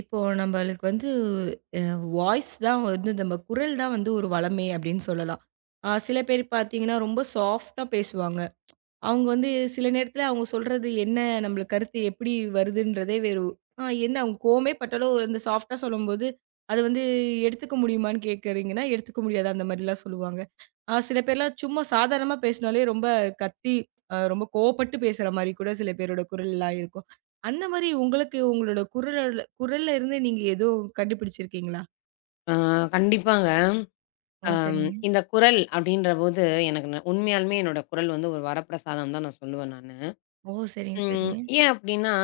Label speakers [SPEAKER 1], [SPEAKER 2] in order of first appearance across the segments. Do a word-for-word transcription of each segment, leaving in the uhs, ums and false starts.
[SPEAKER 1] இப்போ நம்மளுக்கு வந்து அ வாய்ஸ் தான் வந்து நம்ம குரல் தான் வந்து ஒரு வளமே அப்படின்னு சொல்லலாம். அ சில பேர் பார்த்தீங்கன்னா, ரொம்ப சாஃப்ட்டா பேசுவாங்க. அவங்க வந்து சில நேரத்துல அவங்க சொல்றது என்ன நம்மளுக்கு கருத்து எப்படி வருதுன்றதே வேறு. ஆ என்ன அவங்க கோவமே பட்டாலும் இந்த சாஃப்ட்டா சொல்லும்போது, அது வந்து எடுத்துக்க முடியுமான்னு கேட்கறீங்கன்னா, எடுத்துக்க முடியாது அந்த மாரிலாம் சொல்லுவாங்க. ஆ சில பேர்லாம் சும்மா சாதாரணமா பேசினாலே ரொம்ப கத்தி, அ ரொம்ப கோவப்பட்டு பேசுற மாரி கூட சில பேரோட குரல்லாம் இருக்கும். அந்த மாரி உங்களுக்கு உங்களோட குரலோட குரல்ல இருந்து நீங்க எதுவும் கண்டுபிடிச்சிருக்கீங்களா?
[SPEAKER 2] ஆ கண்டிப்பாங்க.
[SPEAKER 1] ஆ
[SPEAKER 2] அம்
[SPEAKER 1] சரிங்க.
[SPEAKER 2] இந்த குரல் அப்படின்றபோது, எனக்கு ந உண்மையாலுமே என்னோட குரல் வந்து ஒரு வரப்பிரசாதம் தான் நான் சொல்லுவேன் நானு.
[SPEAKER 1] ஓ! சரிங்க,
[SPEAKER 2] ம்
[SPEAKER 1] சரிங்க.
[SPEAKER 2] ஏன் அப்படின்னா,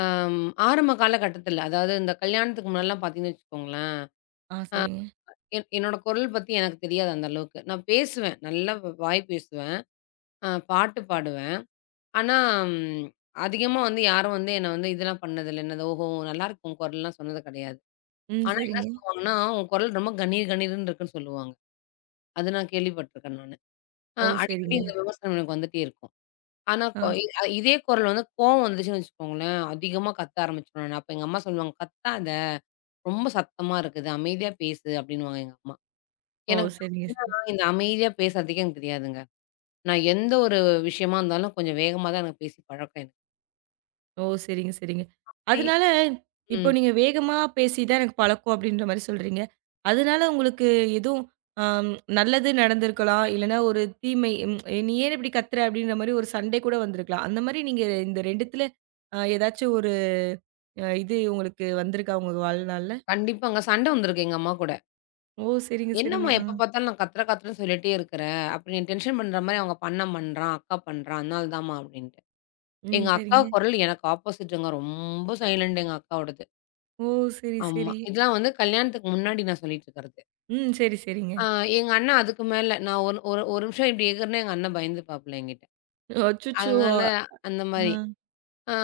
[SPEAKER 2] அம் ஆரம்ப காலகட்டத்தில, அதாவது இந்த கல்யாணத்துக்கு முன்னாடிலாம் பார்த்தீங்கன்னு வச்சுக்கோங்களேன்,
[SPEAKER 1] ஆ சரிங்க.
[SPEAKER 2] என் என்னோட குரல் பத்தி எனக்கு தெரியாது அந்த அளவுக்கு. நான் பேசுவேன், நல்லா வ வாய் பேசுவேன், அ பாட்டு பாடுவேன். ஆனா, ம் அதிகமா வந்து யாரும் வந்து என்ன வந்து இதெல்லாம் பண்ணதில்ல. என்னது "ஓஹோ! நல்லாயிருக்கு உன் குரல்லாம்" சொன்னது கிடையாது.
[SPEAKER 1] ம்
[SPEAKER 2] ஆனா என்ன
[SPEAKER 1] சரிங்க.
[SPEAKER 2] சொல்லுவாங்கன்னா, "உன் குரல் ரொம்ப கணீர் கணீர்ன்னு இருக்குன்னு" சொல்லுவாங்க. அது நான் கேள்விப்பட்டுருக்கேன் நானு. ஆ
[SPEAKER 1] ஓ!
[SPEAKER 2] அடிக்கடி
[SPEAKER 1] சரிங்க.
[SPEAKER 2] இந்த விமர்சனம் எனக்கு வந்துட்டே இருக்கும். ஆனா, கொ
[SPEAKER 1] ஆ. ச-
[SPEAKER 2] இ அ இதே குரல் வந்து கோவம் வந்துச்சுன்னு வச்சுக்கோங்களேன், அதிகமா கத்த ஆரம்பிச்சுருவேன் நானு. அப்ப எங்க அம்மா சொல்லுவாங்க, "கத்தாத! ரொம்ப சத்தமா இருக்குது. அமைதியா பேசு" அப்டின்னுவாங்க எங்க அம்மா.
[SPEAKER 1] ஓ!
[SPEAKER 2] எனக்கு
[SPEAKER 1] சரிங்க.
[SPEAKER 2] பார்த்தீங்கன்னா, இந்த அமைதியா பேசுறதுக்கே எனக்கு தெரியாதுங்க. நான் எந்த ஒரு விஷயமா இருந்தாலும் கொஞ்சம் வேகமா தான் எனக்கு பேசி பழக்கம் எனக்கு.
[SPEAKER 1] ஓ! சரிங்க, சரிங்க.
[SPEAKER 2] டி
[SPEAKER 1] அதனால இப்போ
[SPEAKER 2] ம்.
[SPEAKER 1] நீங்க வேகமா பேசி தான் எனக்கு பழக்கம் அப்டின்ற மாரி சொல்றீங்க. அதனால உங்களுக்கு எதுவும் அம் நல்லது நடந்திருக்கலாம். இல்லனா ஒரு தீமை ம் "நீ ஏன் இப்படி கத்துற?" அப்படின்ற மாரி ஒரு சண்டை கூட வந்திருக்கலாம். அந்த மாரி நீங்க இந்த ரெண்டுத்துல அ ஏதாச்சும் ஒரு அ இது உங்களுக்கு வந்திருக்கா உங்க வாழ்நாள்ல?
[SPEAKER 2] கண்டிப்பாங்க. சண்ட வந்திருக்கு எங்க அம்மா கூட.
[SPEAKER 1] ஓ! சரிங்க, சரிங்க.
[SPEAKER 2] "என்னம்மா
[SPEAKER 1] ஆ.
[SPEAKER 2] எப்ப பார்த்தாலும் நான் கத்துற கத்துறன்னு சொல்லிட்டே இருக்கிற? அப்ப நீ டென்ஷன் பண்ற மாரி அவங்க அண்ணன் பண்றான், அக்கா பண்றான், அதனால தான்ம்மா" அப்டின்ட்டு.
[SPEAKER 1] ம்.
[SPEAKER 2] எங்க அக்கா
[SPEAKER 1] சரிங்க.
[SPEAKER 2] குரல் எனக்கு ஆப்போசிட்டுங்க. ரொம்ப சைலண்ட் எங்க அக்காவோடது.
[SPEAKER 1] ஓ! சரி,
[SPEAKER 2] ஆமா.
[SPEAKER 1] சரி.
[SPEAKER 2] இதெல்லாம் வந்து கல்யாணத்துக்கு முன்னாடி நான் சொல்லிட்டு இருக்கிறது.
[SPEAKER 1] ம். சரி, சரிங்க.
[SPEAKER 2] ஆ எங்க அண்ணன் அதுக்கு மேல. நான் ஒரு ஒரு ஒரு நிமிஷம் இப்டி எகிறேன்னா எங்க அண்ணன் பயந்துப்பாப்புல என்கிட்ட.
[SPEAKER 1] அச்சச்சோ!
[SPEAKER 2] அதனால அந்த
[SPEAKER 1] ஆ.
[SPEAKER 2] மாரி. ஆ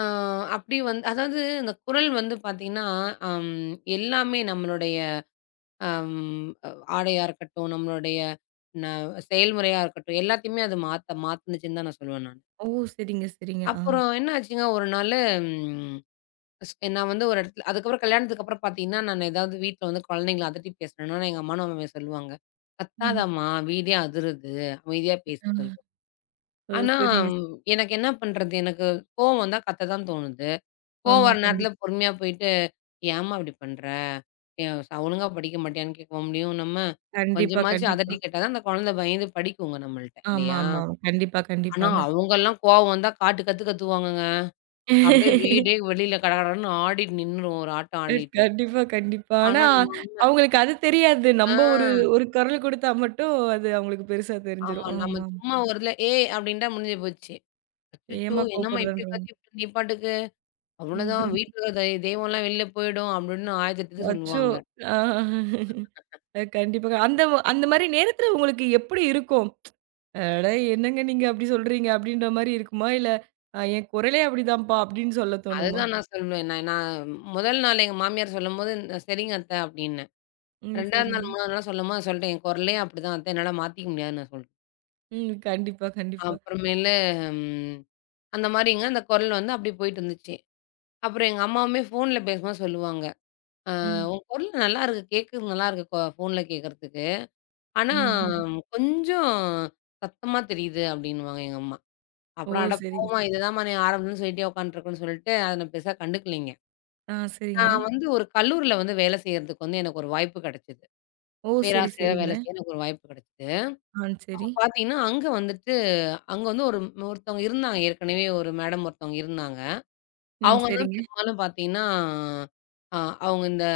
[SPEAKER 2] அப்டி வந்து அதாவது இந்த குரல் வந்து பார்த்தீங்கன்னா, அம் எல்லாமே நம்மளுடைய அம் ஆடையா இருக்கட்டும், நம்மளுடைய ந செயல்முறையா இருக்கட்டும், எல்லாத்தையுமே அது மாத்த மாத்துனுச்சுன்னு தான் நான் சொல்லுவேன் நானு.
[SPEAKER 1] ஓ! சரிங்க, சரிங்க. ஆ.
[SPEAKER 2] அப்புறம் என்ன ஆச்சுங்க ஒரு நாளு ஸ் நான் வந்து ஒரு இடத்துல அதுக்கப்புறம் கல்யாணத்துக்கு அப்புறம் பார்த்தீங்கன்னா, நான் ஏதாவது வீட்ல வந்து குழந்தைங்கள அதட்டி பேசினேன்னா, எங்க அம்மா மாமியா சொல்லுவாங்க.
[SPEAKER 1] ம்.
[SPEAKER 2] "கத்தாதம்மா! வீடே அதிருது. அமைதியா பேசு"
[SPEAKER 1] ஆ.
[SPEAKER 2] சொல்லு.
[SPEAKER 1] ஓ!
[SPEAKER 2] ஆனா,
[SPEAKER 1] சரிங்க.
[SPEAKER 2] ம், எனக்கு என்ன பண்றது? எனக்கு கோவம் வந்தா கத்த தான் தோணுது. கோவம்
[SPEAKER 1] ஆமா.
[SPEAKER 2] வர நேரத்துல
[SPEAKER 1] கண்டிப்பா.
[SPEAKER 2] பொறுமையா போயிட்டு, "ஏம்மா இப்படி பண்ற? ஏ ச ஒழுங்கா படிக்க மாட்டியான்னு" கேட்கவும் முடியும் நம்ம.
[SPEAKER 1] கண்டிப்பா,
[SPEAKER 2] கொஞ்சமாச்சும்
[SPEAKER 1] கண்டிப்பா.
[SPEAKER 2] அதட்டி கேட்டா தான் அந்த குழந்தை பயந்து படிக்குங்க நம்மள்ட்ட
[SPEAKER 1] ஆமா,
[SPEAKER 2] இல்லையா?
[SPEAKER 1] ஆமா. கண்டிப்பா,
[SPEAKER 2] ஆனா
[SPEAKER 1] கண்டிப்பாங்க.
[SPEAKER 2] அவங்கலாம் கோவம் வந்தா காட்டு கத்து கத்துவாங்கங்க. அப்படியே வீடே வெளியில கட கடன்னு ஆடிட்டு நின்னுரும் ஒரு ஆட்டம் ஆடிட்டு.
[SPEAKER 1] கண்டிப்பா, கண்டிப்பா. ஆனா,
[SPEAKER 2] ஆனா
[SPEAKER 1] அவங்களுக்கு அது தெரியாது.
[SPEAKER 2] ஆ,
[SPEAKER 1] நம்ப ஒரு ஒரு குரல் குடுத்தா மட்டும் அது அவங்களுக்கு பெருசா
[SPEAKER 2] ஆமா.
[SPEAKER 1] தெரிஞ்சிரும்.
[SPEAKER 2] நம்ம
[SPEAKER 1] ஆமா.
[SPEAKER 2] சும்மா ஒரு இதுல "ஏ" அப்படின்ட்டா முடிஞ்சு போச்சு. அச்சச்சோ!
[SPEAKER 1] ஏம்மா
[SPEAKER 2] என்னம்மா இப்படி
[SPEAKER 1] கோப்படுறன்றாங்க.
[SPEAKER 2] கத்திப்புட்ட நீ பாட்டுக்கு? அவ்வளோதான் வீட்ல இருக்க தெ தெய்வம்லாம் வெளில போயிடும் அப்படின்னு ஆயிரத்து எட்டு இது
[SPEAKER 1] அச்சோ!
[SPEAKER 2] சொல்லுவாங்க.
[SPEAKER 1] ஆ. அ கண்டிப்பாங்க. அந்த அந்த மாரி நேரத்துல உங்களுக்கு எப்படி இருக்கும்? "அட என்னங்க நீங்க அப்படி சொல்றீங்க?" அப்படின்ற மாரி இருக்குமா? இல்ல, "அ என் குரலே அப்படிதான்ப்பா" அப்படின்னு சொல்ல தோணுமா?
[SPEAKER 2] அதுதான் நான் சொல்லுவேன். நான் நான் முதல் நாள் எங்க மாமியார் சொல்லும்போது, "சரிங்க அத்த" அப்படின்னேன்.
[SPEAKER 1] ம்.
[SPEAKER 2] ரெண்டாவது
[SPEAKER 1] சரிங்க.
[SPEAKER 2] நாள், மூணாவது நாள் சொல்லும்போது சொல்லிட்டேன். "என் குரலே அப்படிதான் அத்த. என்னால மாத்திக்க முடியாதுன்னு" நான் சொல்ட்டேன்.
[SPEAKER 1] ம். கண்டிப்பா, கண்டிப்பா.
[SPEAKER 2] அப்புறமேலு ம் அந்த மாரிங்க அந்த குரல் வந்து அப்படி போயிட்டு இருந்துச்சு. அப்புறம் எங்க அம்மாவுமே ஃபோன்ல பேசும்போது சொல்லுவாங்க. "அ
[SPEAKER 1] ம்.
[SPEAKER 2] உன் குரல் நல்லாருக்கு. கேட்கறது நல்லாருக்கு. கொ ஃபோன்ல கேட்கறதுக்கு." ஆனா,
[SPEAKER 1] ம்.
[SPEAKER 2] கொஞ்சம் சத்தமா தெரியுது அப்டின்னுவாங்க எங்க அம்மா.
[SPEAKER 1] ஓ!
[SPEAKER 2] அப்புறம் அட
[SPEAKER 1] சரிங்க.
[SPEAKER 2] போம்மா இதுதாம்மா நீ ஆரம்பத்துலருந்து சொல்லிட்டே உட்காந்துட்டுருக்குன்னு சொல்லிட்டு, அத நான் பெருசா கண்டுக்கலைங்க.
[SPEAKER 1] ஆ சரிங்க.
[SPEAKER 2] நான் வந்து ஒரு கல்லூரில வந்து வேலை செய்றதுக்கு வந்து எனக்கு ஒரு வாய்ப்பு கெடைச்சது.
[SPEAKER 1] ஓ! சரி,
[SPEAKER 2] பேராசிரியரா
[SPEAKER 1] சரிங்க.
[SPEAKER 2] வேலை செய்ய எனக்கு ஒரு வாய்ப்பு கெடைச்சது.
[SPEAKER 1] ஆ
[SPEAKER 2] அப்ப
[SPEAKER 1] சரி.
[SPEAKER 2] பார்த்தீங்கன்னா, அங்க வந்துட்டு அங்க வந்து ஒரு ஒருத்தவங்க இருந்தாங்க. ஏற்கனவே ஒரு மேடம் ஒருத்தவங்க இருந்தாங்க.
[SPEAKER 1] ம்.
[SPEAKER 2] அவங்க தான்
[SPEAKER 1] சரிங்க.
[SPEAKER 2] பெரும்பாலும் பார்த்தீங்கன்னா, அ அவங்க இந்த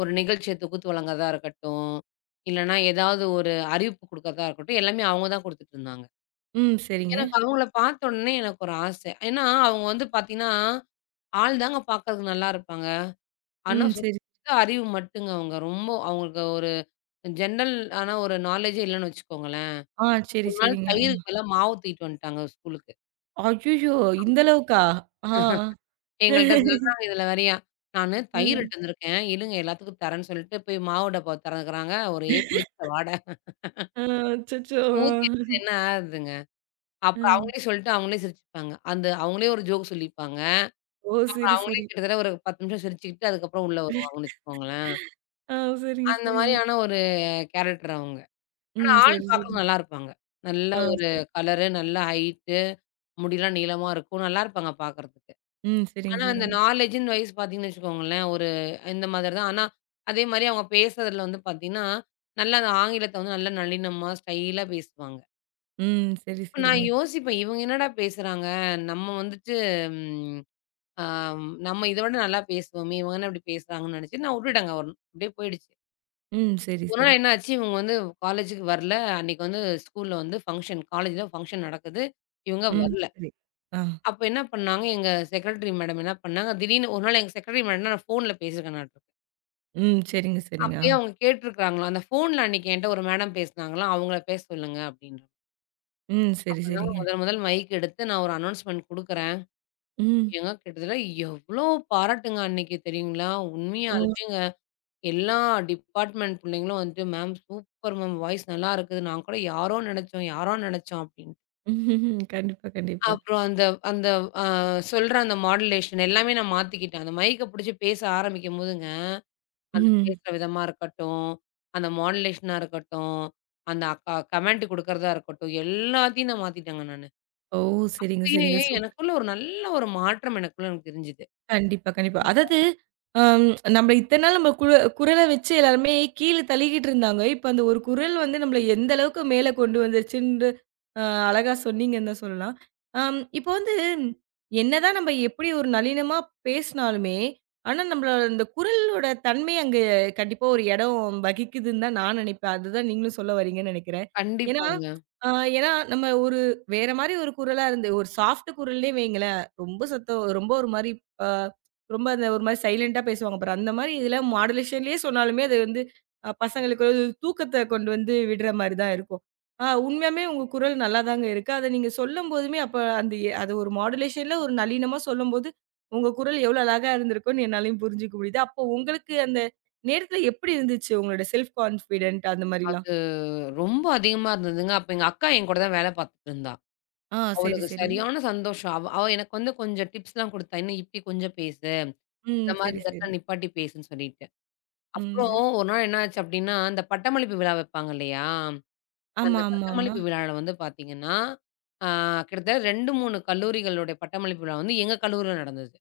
[SPEAKER 2] ஒரு நிகழ்ச்சிய தொகுத்து வழங்குறதா இருக்கட்டும், இல்லன்னா ஏதாவது ஒரு அறிவிப்பு குடுக்கறதா இருக்கட்டும், எல்லாமே அவங்க தான் குடுத்துட்டுருந்தாங்க.
[SPEAKER 1] ம். சரிங்க.
[SPEAKER 2] எனக்கு அவங்கள பார்த்த உடனே எனக்கு ஒரு ஆசை. ஏன்னா, அவங்க வந்து பார்த்தீங்கன்னா, ஆள் தாங்க பார்க்கறதுக்கு நல்லா இருப்பாங்க. ஆனா,
[SPEAKER 1] ம். சரி.
[SPEAKER 2] சுத்த அறிவு மட்டுங்க அவங்க. ரொம்ப அவங்களுக்கு ஒரு ஜென்ரல் ஆன ஒரு நாலேட்ஜே இல்லன்னு வச்சுக்கோங்களேன்.
[SPEAKER 1] ஆ சரி,
[SPEAKER 2] ஒரு நாள்
[SPEAKER 1] சரிங்க.
[SPEAKER 2] தயிருக்கு
[SPEAKER 1] ஆ.
[SPEAKER 2] பதிலா மாவு தூக்கிட்டு வந்துட்டாங்க ஸ்கூலுக்கு.
[SPEAKER 1] அய்யய்யோ! இந்த அளவுக்கா? ஆ.
[SPEAKER 2] எங்கள்ட்ட சொல்றாங்க இதுல வேறயா, "நானு தயிர்
[SPEAKER 1] ம்.
[SPEAKER 2] இட்டு வந்திருக்கேன். இருங்க எல்லாத்துக்கும் தரேன்னு" சொல்லிட்டு போய் மாவு டப்பாவ திறக்குறாங்க. ஒரே புளிச்ச வாடை.
[SPEAKER 1] ஆ அச்சச்சோ!
[SPEAKER 2] ஊத்தி என்ன ஆகுதுங்க?
[SPEAKER 1] ஆ.
[SPEAKER 2] அப்புறம் அவங்களே சொல்லிட்டு அவங்களே சிரிச்சுப்பாங்க. அந்த அவங்களே ஒரு ஜோக் சொல்லிப்பாங்க.
[SPEAKER 1] ஓ!
[SPEAKER 2] அப்புறம்
[SPEAKER 1] சரி,
[SPEAKER 2] அவங்களே
[SPEAKER 1] சரி.
[SPEAKER 2] கிட்டத்தட்ட ஒரு பத்து நிமிஷம் சிரிச்சுக்கிட்டு, அதுக்கப்புறம் உள்ள வருவாங்கன்னு வச்சுக்கோங்களேன்.
[SPEAKER 1] ஆ சரிங்க,
[SPEAKER 2] அந்த
[SPEAKER 1] சரிங்க.
[SPEAKER 2] மாரியான ஒரு கேரக்டர் அவங்க. ஆனா
[SPEAKER 1] ம்.
[SPEAKER 2] ஆள்
[SPEAKER 1] சரி, சரி.
[SPEAKER 2] பார்க்க நல்லா இருப்பாங்க. நல்ல
[SPEAKER 1] ஆ
[SPEAKER 2] ஒரு
[SPEAKER 1] சரி.
[SPEAKER 2] கலரு, நல்ல ஹைட்டு, முடிலாம் நீளமா இருக்கும். நல்லா இருப்பாங்க பார்க்கறதுக்கு.
[SPEAKER 1] ம். சரிங்க,
[SPEAKER 2] ஆனா அந்த
[SPEAKER 1] சரிங்க.
[SPEAKER 2] நாலேஜ்ன்னு வைஸ் பார்த்தீங்கன்னு வச்சுக்கோங்களேன், ஒரு இந்த மாதிரி தான். ஆனா அதே மாரி அவங்க பேசுறதுல வந்து பார்த்தீங்கன்னா, நல்லா அந்த ஆங்கிலத்த வந்து நல்லா நளினமா, ஸ்டைலா பேசுவாங்க.
[SPEAKER 1] ம். சரி,
[SPEAKER 2] அப்ப நான்
[SPEAKER 1] சரிங்க.
[SPEAKER 2] யோசிப்பேன், இவங்க என்னடா பேசுறாங்க? நம்ம வந்துட்டு ம். ஆம். நம்ம இத விட நல்லா பேசுவோமே! இவங்க என்ன இப்டி பேசுறாங்கன்னு நெனச்சு நான் உட்டுட்டேங்க ஒன் அப்டியே போயிடுச்சு.
[SPEAKER 1] ம். சரி,
[SPEAKER 2] ஒரு
[SPEAKER 1] சரி.
[SPEAKER 2] நாள் என்ன ஆச்சு, இவங்க வந்து காலேஜுக்கு வரல. அன்னைக்கு வந்து ஸ்கூல்ல வந்து ஃபங்ஷன் காலேஜ்ல ஃபங்ஷன் நடக்குது. இவங்க
[SPEAKER 1] ம்.
[SPEAKER 2] வரல.
[SPEAKER 1] சரி. ஆ.
[SPEAKER 2] அப்ப என்ன பண்ணாங்க, எங்க செக்ரட்டரி மேடம் என்ன பண்ணாங்க, திடீர்னு ஒரு நாள் எங்க செக்ரட்டரி மேடம்ட்ட நான் ஃபோன்ல பேசியிருக்கேனாட்ருக்கு.
[SPEAKER 1] ம். சரிங்க, சரிங்க. ஆ.
[SPEAKER 2] அப்பயே அவங்க கேட்டுருக்காங்களாம். அந்த ஃபோன்ல அன்னைக்கு என்ட்ட ஒரு மேடம் பேசுனாங்களாம், அவங்கள பேச சொல்லுங்க அப்டின்ற.
[SPEAKER 1] ம். சரி,
[SPEAKER 2] அப்பதாங்க
[SPEAKER 1] சரிங்க.
[SPEAKER 2] முதல் முதல் மைக் எடுத்து நான் ஒரு அனௌன்ஸ்மென்ட் குடுக்குறேன்.
[SPEAKER 1] ம்.
[SPEAKER 2] ஏங்க கிட்டத்தட்ட எவ்ளோ பாராட்டுங்க அன்னைக்கு தெரியுங்களா?
[SPEAKER 1] ஓ!
[SPEAKER 2] உண்மையாலுமே எல்லா டிபார்ட்மெண்ட் பிள்ளைங்களும் வந்துட்டு, "மேம் சூப்பர் மேம் வாய்ஸ் நல்லா இருக்குது. நான் கூட யாரோ நெனச்சோம், யாரோ நெனச்சோம்" அப்டின்ட்டு.
[SPEAKER 1] கண்டிப்பா, கண்டிப்பா.
[SPEAKER 2] அப்புறம் அந்த அந்த அ சொல்ற அந்த மாடுலேஷன் எல்லாமே நான் மாத்திக்கிட்டேன். அந்த மைக்க புடிச்சு பேச ஆரம்பிக்கும்போதுங்க, அந்த
[SPEAKER 1] ம்.
[SPEAKER 2] பேசுற விதமா இருக்கட்டும், அந்த மாடுலேஷனா இருக்கட்டும், அந்த அ க கமெண்ட் குடுக்கறதா இருக்கட்டும், எல்லாத்தையும் நான் மாத்திட்டேங்க நானு.
[SPEAKER 1] ஓ! சரிங்க,
[SPEAKER 2] அப்பயே
[SPEAKER 1] சரிங்க. சூ
[SPEAKER 2] எனக்குள்ள ஒரு நல்ல ஒரு மாற்றம் எனக்குள்ள எனக்கு தெரிஞ்சுது.
[SPEAKER 1] கண்டிப்பா, கண்டிப்பா. அதாவது அம் நம்ம இத்தன நாள் நம்ம குர குரல வச்சு எல்லாருமே கீழ தள்ளிக்கிட்டு இருந்தாங்க. இப்ப அந்த ஒரு குரல் வந்து நம்மள எந்த அளவுக்கு மேல கொண்டு வந்துருச்சுன்று அ அழகா சொன்னீங்கன்னு தான் சொல்லலாம். அம் இப்போ வந்து என்னதான் நம்ம எப்படி ஒரு நளினமா பேசினாலுமே, ஆனா நம்மளோட அந்த குரலோட தன்மை அங்க கண்டிப்பா ஒரு இடம் வகிக்குதுன்னு தான் நான் நினைப்பேன். அதுதான் நீங்களும் சொல்ல வரீங்கன்னு நெனைக்கிறேன். ஏன்னா,
[SPEAKER 2] கண்டிப்பாங்க.
[SPEAKER 1] அ ஏன்னா நம்ம ஒரு வேற மாரி ஒரு குரலா இருந்து ஒரு சாஃப்ட் குரல்லே வைங்களேன், ரொம்ப சத்தம் ரொம்ப ஒரு மாரி அ ரொம்ப அந்த ஒரு மாரி சைலன்ட்டா பேசுவாங்க பாரு. அந்த மாரி இதில மாடுலேஷன்லேயே சொன்னாலுமே, அது வந்து அ பசங்களுக்கு ஒரு தூக்கத்த கொண்டு வந்து விடுற மாரி தான் இருக்கும். ஆ உண்மையாமே உங்க குரல் நல்லா தாங்க இருக்கு. அத நீங்க சொல்லும்போதுமே, அப்ப அந்த எ அது ஒரு மாடுலேஷன்ல ஒரு நளினமா சொல்லும்போது, உங்க குரல் எவ்வளோ அழகா இருந்திருக்கும்னு என்னாலயும் புரிஞ்சுக்க முடியுது. அப்போ உங்களுக்கு அந்த நேரத்தில எப்படி இருந்துச்சு? உங்களோட செல்ஃப் கான்ஃபிடன்ட் அந்த மாரிலாம்?
[SPEAKER 2] அது ரொம்ப அதிகமா இருந்ததுங்க. அப்ப எங்க அக்கா என் கூட தான் வேல பாத்துட்டு இருந்தா.
[SPEAKER 1] ஆ சரி,
[SPEAKER 2] அவளுக்கு
[SPEAKER 1] சரி.
[SPEAKER 2] சரியான சந்தோஷம். அவ அவ எனக்கு வந்து கொஞ்சம் டிப்ஸ்லாம் குடுத்தா. "இன்னும் இப்டி கொஞ்சம் பேசு.
[SPEAKER 1] ம்.
[SPEAKER 2] இந்த மாரி
[SPEAKER 1] சரி,
[SPEAKER 2] இந்த
[SPEAKER 1] சரி.
[SPEAKER 2] இடத்துல நிப்பாட்டி பேசுன்னு" சொல்லிட்டு.
[SPEAKER 1] ம்.
[SPEAKER 2] அப்புறம்
[SPEAKER 1] சரி.
[SPEAKER 2] ஒரு நாள் என்ன ஆச்சு அப்டின்னா, அந்த பட்டமளிப்பு விழா வைப்பாங்க இல்லையா?
[SPEAKER 1] ஆமா,
[SPEAKER 2] அந்த
[SPEAKER 1] ஆமா, ஆமா.
[SPEAKER 2] பட்டமளிப்பு விழால வந்து பார்த்தீங்கன்னா, ஆ கிட்டத்தட்ட இரண்டு, மூன்று கல்லூரிகளுடைய பட்டமளிப்பு விழா வந்து எங்க கல்லூரில நடந்தது.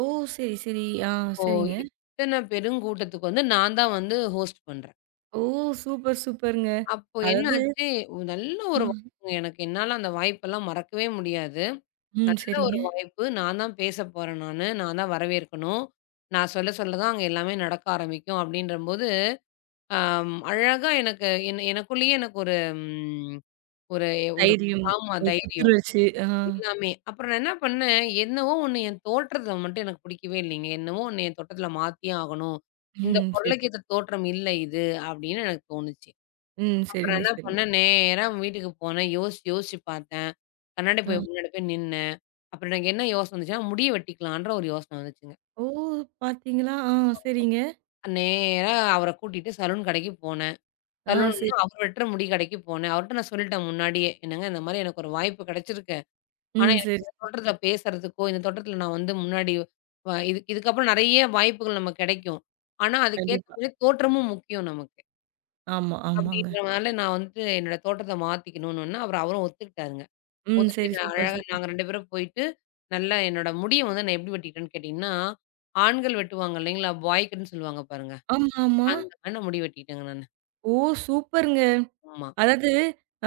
[SPEAKER 1] ஓ! சரி, சரி. ஆ
[SPEAKER 2] இப்போ
[SPEAKER 1] சரிங்க.
[SPEAKER 2] இத்தன பெருங்கூட்டத்துக்கு வந்து நான் தான் வந்து ஹோஸ்ட் பண்றேன்.
[SPEAKER 1] ஓ! சூப்பர், சூப்பருங்க.
[SPEAKER 2] அப்போ என்ன
[SPEAKER 1] அதாவது
[SPEAKER 2] ஆச்சு, நல்ல ஒரு
[SPEAKER 1] ஆ.
[SPEAKER 2] வாய்ப்புங்க எனக்கு. என்னால அந்த வாய்ப்பெல்லாம் மறக்கவே முடியாது.
[SPEAKER 1] ம்.
[SPEAKER 2] நல்ல
[SPEAKER 1] சரிங்க.
[SPEAKER 2] ஒரு வாய்ப்பு. நான் தான் பேச போறேன் நானு. நான் தான் வரவேற்கணும். நான் சொல்ல சொல்ல தான் அங்க எல்லாமே நடக்க ஆரம்பிக்கும் அப்படின்றபோது, அம் அழகா எனக்கு என் எனக்குள்ளேயே எனக்கு ஒரு ம் ஒரு ஒரு
[SPEAKER 1] தைரியம்,
[SPEAKER 2] ஆமா
[SPEAKER 1] ஒரு
[SPEAKER 2] தைரியம்.
[SPEAKER 1] புத்துணர்ச்சி. ஆ.
[SPEAKER 2] எல்லாமே. அப்புறம் நான் என்ன பண்ணேன், என்னவோ ஒண்ணு என் தோற்றத்த மட்டும் எனக்கு பிடிக்கவே இல்லைங்க. என்னவோ ஒண்ணு என் தோற்றத்துல மாத்தியே ஆகணும். இந்த
[SPEAKER 1] ம். சரி.
[SPEAKER 2] பொருளைக்கேத்த தோற்றம் இல்ல இது அப்படின்னு எனக்கு தோணுச்சு.
[SPEAKER 1] ம்.
[SPEAKER 2] அப்புறம்
[SPEAKER 1] சரிங்க,
[SPEAKER 2] என்ன
[SPEAKER 1] சரிங்க.
[SPEAKER 2] பண்ணேன், நேரா வீட்டுக்கு போனேன். யோசிச்சு யோசிச்சு பார்த்தேன். கண்ணாடி
[SPEAKER 1] ஆ.
[SPEAKER 2] போய் முன்னாடி போய் நின்னேன். அப்புறம் எனக்கு என்ன யோசனை வந்துச்சுன்னா, முடிய வெட்டிக்கலான்ற ஒரு யோசனை வந்துச்சுங்க.
[SPEAKER 1] ஓ! பார்த்தீங்களா? ஆ. சரிங்க.
[SPEAKER 2] நேரா அவர கூட்டிட்டு சலூன் கடைக்கு போனேன்.
[SPEAKER 1] ஆ. சரி.
[SPEAKER 2] சலூன்னா அவர் வெட்டுற முடி கடைக்கு போனேன். அவர்ட்ட நான் சொல்லிட்டேன் முன்னாடியே. "என்னங்க இந்த மாரி எனக்கு ஒரு வாய்ப்பு கிடைச்சிருக்கு. ஆனா
[SPEAKER 1] ம். சரி,
[SPEAKER 2] எனக்கு இந்த
[SPEAKER 1] சரி.
[SPEAKER 2] தோற்றத்துல பேசுறதுக்கோ, இந்த தோற்றத்துல நான் வந்து முன்னாடி வ இதுக்கு இதுக்கப்புறம் நெறைய வாய்ப்புகள் நமக்கு கிடைக்கும். ஆனா அதுக்கேத்த
[SPEAKER 1] கண்டிப்பா.
[SPEAKER 2] மாரி தோற்றமும் முக்கியம் நமக்கு."
[SPEAKER 1] ஆமா, ஆமாங்க.
[SPEAKER 2] அப்படின்றனால நான் வந்துட்டு என்னோட தோற்றத்த மாத்திக்கணும்னோன்னே, அவரு அவரும் ஒத்துக்கிட்டாருங்க.
[SPEAKER 1] ம்.
[SPEAKER 2] முதல்ல
[SPEAKER 1] சரி.
[SPEAKER 2] நான்
[SPEAKER 1] சூப்பர்,
[SPEAKER 2] அழகா
[SPEAKER 1] சூப்பர்.
[SPEAKER 2] நாங்க இரண்டு பேரும் போயிட்டு, நல்லா என்னோட முடிய வந்து நான் எப்படி வெட்டிக்கிட்டேன்னு கேட்டீங்கன்னா, ஆண்கள் வெட்டுவாங்க இல்லைங்களா? பாய் கட்ன்னு சொல்லுவாங்க பாருங்க.
[SPEAKER 1] ஆமா, ஆமா.
[SPEAKER 2] அந்த மாரி நான் முடி வெட்டிக்கிட்டேங்க நானு.
[SPEAKER 1] ஓ! சூப்பருங்க.
[SPEAKER 2] ஆமா.
[SPEAKER 1] அதாவது,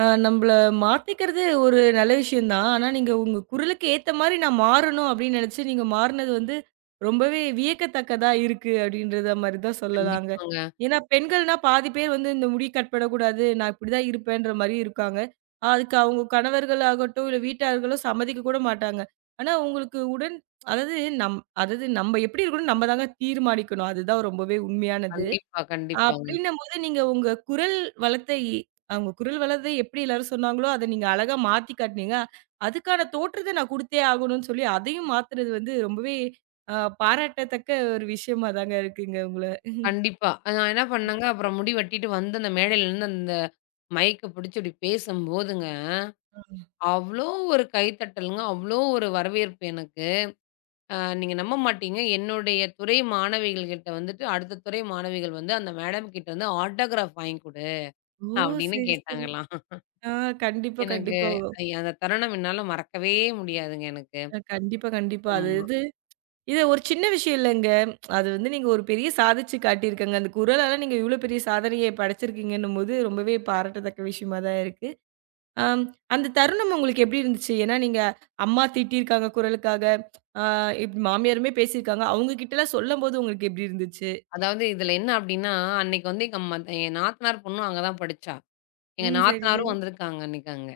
[SPEAKER 1] அ நம்பள மாத்திக்கிறது ஒரு நல்ல விஷயம் தான். ஆனா, நீங்க உங்க குரலுக்கு ஏத்த மாரி நான் மாறணும் அப்டின்னு நெனச்சு, நீங்க மாறுனது வந்து ரொம்பவே வியக்கத்தக்கதா இருக்கு அப்டின்றத மாரி தான் சொல்லலாங்க.
[SPEAKER 2] கண்டிப்பாங்க.
[SPEAKER 1] ஏன்னா, பெண்கள்னா பாதி பேர் வந்து இந்த முடி கட் பண்ணக்கூடாது, நான் இப்டிதான் இருப்பேன்ற மாரி இருக்காங்க. அதுக்கு அவங்க கணவர்கள் ஆகட்டும், இல்ல வீட்டார்களோ சம்மதிக்க கூட மாட்டாங்க. ஆனா, உங்களுக்கு உடன் அதாவது நம் அதாவது நம்ப எப்டி இருக்கணும்னு நம்ம தாங்க தீர்மானிக்கணும். அதுதான் ரொம்பவே உண்மையானது.
[SPEAKER 2] கண்டிப்பா, கண்டிப்பாங்க.
[SPEAKER 1] அப்டின்னம்போது நீங்க உங்க குரல் வளத்தை அவங்க குரல் வளத்தை எப்படி எல்லாரும் சொன்னாங்களோ, அத நீங்க அழகா மாத்தி காட்டுனீங்க. அதுக்கான தோற்றத்த நான் குடுத்தே ஆகணும்னு சொல்லி, அதையும் மாத்துனது வந்து ரொம்பவே அ பாராட்டத்தக்க ஒரு விஷயமா தாங்க இருக்குங்க உங்கள.
[SPEAKER 2] கண்டிப்பா. அது நான் என்ன பண்ணேங்க, அப்புறம் முடி வெட்டிட்டு வந்து அந்த மேடையிலருந்து அந்த மைக்க பிடிச்சு இப்படி பேசும்போதுங்க, அவ்ளோ ஒரு கைத்தட்டலுங்க. அவ்ளோ ஒரு வரவேற்பு எனக்கு. அ நீங்க நம்ப மாட்டீங்க. என்னுடைய துறை மாணவிகள் கிட்ட வந்துட்டு, அடுத்த துறை மாணவிகள் வந்து, "அந்த மேடம் கிட்ட வந்து ஆட்டோகிராஃப் வாங்கி குடு"
[SPEAKER 1] ஓ!
[SPEAKER 2] அப்படின்னு
[SPEAKER 1] சரி, சரி.
[SPEAKER 2] கேட்டாங்களாம்.
[SPEAKER 1] ஆ கண்டிப்பா,
[SPEAKER 2] எனக்கு
[SPEAKER 1] கண்டிப்பா.
[SPEAKER 2] ஐ அந்த தருணம் என்னால மறக்கவே முடியாதுங்க எனக்கு.
[SPEAKER 1] அ கண்டிப்பா, கண்டிப்பா. அது
[SPEAKER 2] ஆமா.
[SPEAKER 1] இது இது ஒரு சின்ன விஷயம் இல்லங்க. அது வந்து நீங்க ஒரு பெரிய சாதிச்சு காட்டியிருக்கங்க. அந்த குரலால நீங்க இவ்ளோ பெரிய சாதனைய படைச்சிருக்கீங்கன்னும்போது ரொம்பவே பாராட்டத்தக்க விஷயமா தான் இருக்கு. அம் அந்த தருணம் உங்களுக்கு எப்படி இருந்துச்சு? ஏன்னா நீங்க அம்மா திட்டியிருக்காங்க குரலுக்காக. ஆ இப் மாமியாருமே பேசியிருக்காங்க. அவங்க கிட்டலாம் சொல்லும்போது உங்களுக்கு எப்படி இருந்துச்சு?
[SPEAKER 2] அதாவது இதுல என்ன அப்டின்னா, அன்னைக்கு வந்து எங்க ம என் நாத்தனார் பொண்ணும் அங்க தான் படிச்சா. எங்க
[SPEAKER 1] ம். சரி,
[SPEAKER 2] நாத்தனாரும்
[SPEAKER 1] சரி.
[SPEAKER 2] வந்திருக்காங்க அன்னைக்கு அங்க.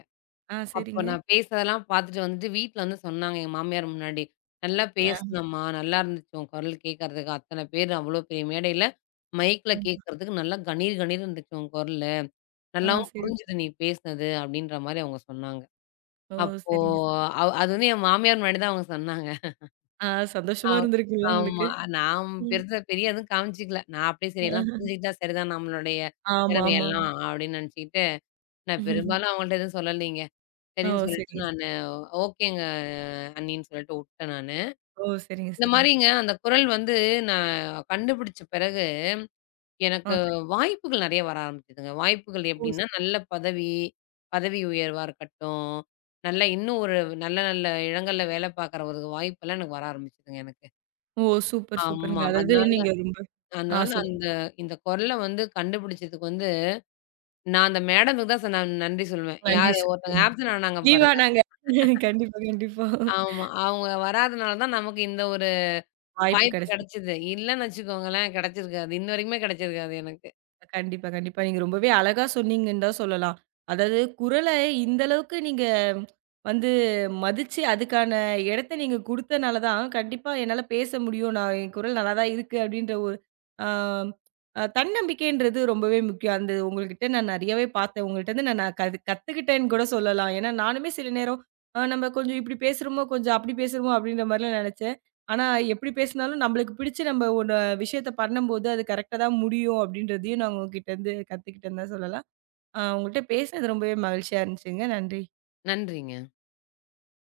[SPEAKER 1] ஆ
[SPEAKER 2] அப்போ
[SPEAKER 1] சரிங்க.
[SPEAKER 2] நான் பேசுனதெல்லாம் பார்த்துட்டு வந்துட்டு வீட்ல வந்து சொன்னாங்க எங்க மாமியார் முன்னாடி. "நல்லா
[SPEAKER 1] ஆ.
[SPEAKER 2] பேசுனம்மா, நல்லா இருந்துச்சு உன் குரல் கேட்கறதுக்கு. அத்தன பேர் அவ்ளோ பெரிய மேடையில மைக்ல கேட்கறதுக்கு நல்லா கணீர் கணீர்ன்னு இருந்துச்சு உன் குரலு.
[SPEAKER 1] ஆ
[SPEAKER 2] நல்லாவும்
[SPEAKER 1] சரி.
[SPEAKER 2] புரிஞ்சுது நீ பேசுனது" அப்டின்ற மாரி அவங்க சொன்னாங்க.
[SPEAKER 1] ஓ!
[SPEAKER 2] அப்போ
[SPEAKER 1] சரிங்க.
[SPEAKER 2] அவ் அது வந்து என் மாமியார் முன்னாடி தான் அவங்க சொன்னாங்க.
[SPEAKER 1] ஆ சந்தோஷமா
[SPEAKER 2] ஆம்.
[SPEAKER 1] இருந்திருக்கும்ல உங்களுக்கு?
[SPEAKER 2] ஆமா. நான்
[SPEAKER 1] ம்.
[SPEAKER 2] பெருசா பெரிய எதுவும் காமிச்சுக்கல. நான் அப்படியே சரி எல்லாம்
[SPEAKER 1] ஆஹ.
[SPEAKER 2] புரிஞ்சுக்கிட்டா சரிதான் நம்மளுடைய
[SPEAKER 1] ஆமா, ஆமா, ஆமா.
[SPEAKER 2] திறமையெல்லாம் அப்படின்னு நினச்சுக்கிட்டு, நான்
[SPEAKER 1] ம்ஹும்.
[SPEAKER 2] பெரும்பாலும் அவங்கள்ட்ட எதுவும் சொல்லலைங்க.
[SPEAKER 1] ஓ!
[SPEAKER 2] சரின்னு சொல்லிட்டு
[SPEAKER 1] சரிங்க.
[SPEAKER 2] நானு ஓகேங்க அண்ணின்னு சொல்லிட்டு உட்டேன் நானு.
[SPEAKER 1] ஓ! சரிங்க,
[SPEAKER 2] இந்த
[SPEAKER 1] சரிங்க.
[SPEAKER 2] மாரிங்க அந்த குரல் வந்து நான் கண்டுபிடிச்ச பிறகு,
[SPEAKER 1] ஆ
[SPEAKER 2] எனக்கு
[SPEAKER 1] கண்டிப்பா.
[SPEAKER 2] வாய்ப்புகள் நெறைய வர ஆரம்பிச்சதுங்க. வாய்ப்புகள்
[SPEAKER 1] ஓ! ச-
[SPEAKER 2] எப்படின்னா, நல்ல பதவி, பதவி உயர்வா இருக்கட்டும், நல்ல இன்னும் ஒரு நல்ல நல்ல இடங்கள்ல வேலை பார்க்குற ஒரு வாய்ப்பெல்லாம் எனக்கு வர ஆரம்பிச்சதுங்க எனக்கு.
[SPEAKER 1] ஓ! சூப்பர், சூப்பருங்க.
[SPEAKER 2] ஆமா. அது
[SPEAKER 1] அதாவது நீங்க ரொம்ப ஆ
[SPEAKER 2] அதனால
[SPEAKER 1] சொல்லுங்க.
[SPEAKER 2] அந்த இந்த குரல வந்து கண்டுபிடிச்சதுக்கு வந்து, நான் அந்த மேடமுக்கு தான் நான் நன்றி சொல்லுவேன்.
[SPEAKER 1] நன்றி
[SPEAKER 2] யாரு
[SPEAKER 1] சார்.
[SPEAKER 2] ஒருத்தவங்க ஆப்சென்ட் ஆனாங்க
[SPEAKER 1] லீவ்
[SPEAKER 2] பாருங்க.
[SPEAKER 1] ஆனாங்க. கண்டிப்பா, கண்டிப்பா.
[SPEAKER 2] ஆமா. அவங்க வராதனால தான் நமக்கு இந்த ஒரு
[SPEAKER 1] வாய்ப்பு
[SPEAKER 2] வாய்ப்பு
[SPEAKER 1] கிடைச்சது.
[SPEAKER 2] கிடைச்சது. இல்லன்னு வச்சுக்கோங்களேன், கிடைச்சிருக்காது. இன்ன வரைக்குமே கிடைச்சிருக்காது எனக்கு.
[SPEAKER 1] கண்டிப்பா, கண்டிப்பா. நீங்க ரொம்பவே அழகா சொன்னீங்கன்னு தான் சொல்லலாம். அதாவது குரல இந்த அளவுக்கு நீங்க வந்து மதிச்சு, அதுக்கான இடத்த நீங்க குடுத்தனால தான், கண்டிப்பா என்னால பேச முடியும். நான் என் குரல் நல்லா தான் இருக்கு அப்படின்ற ஒரு ஆ அ தன்னம்பிக்கைன்றது ரொம்பவே முக்கியம். அந்த உங்ககிட்ட நான் நெறையாவே பார்த்தேன். உங்கள்ட்டருந்து நான் நான் கது கத்துக்கிட்டேன்னு கூட சொல்லலாம். ஏன்னா, நானுமே சில நேரம் அ நம்ம கொஞ்சம் இப்படி பேசுறோமோ, கொஞ்சம் அப்படி பேசுறோமோ அப்படின்ற மாரிலாம் நெனச்சேன். ஆனா, எப்படி பேசினாலும் நம்மளுக்கு பிடிச்சு நம்ம ஒண்ணு விஷயத்த பண்ணும்போது அது கரெக்ட்டா தான் முடியும் அப்படின்றதையும் நான் உங்ககிட்ட இருந்து கத்துக்கிட்டேன்னு தான் சொல்லலாம். அ உங்கள்ட்ட பேசினது ரொம்பவே மகிழ்ச்சியா இருந்துச்சுங்க. நன்றி.
[SPEAKER 2] நன்றிங்க.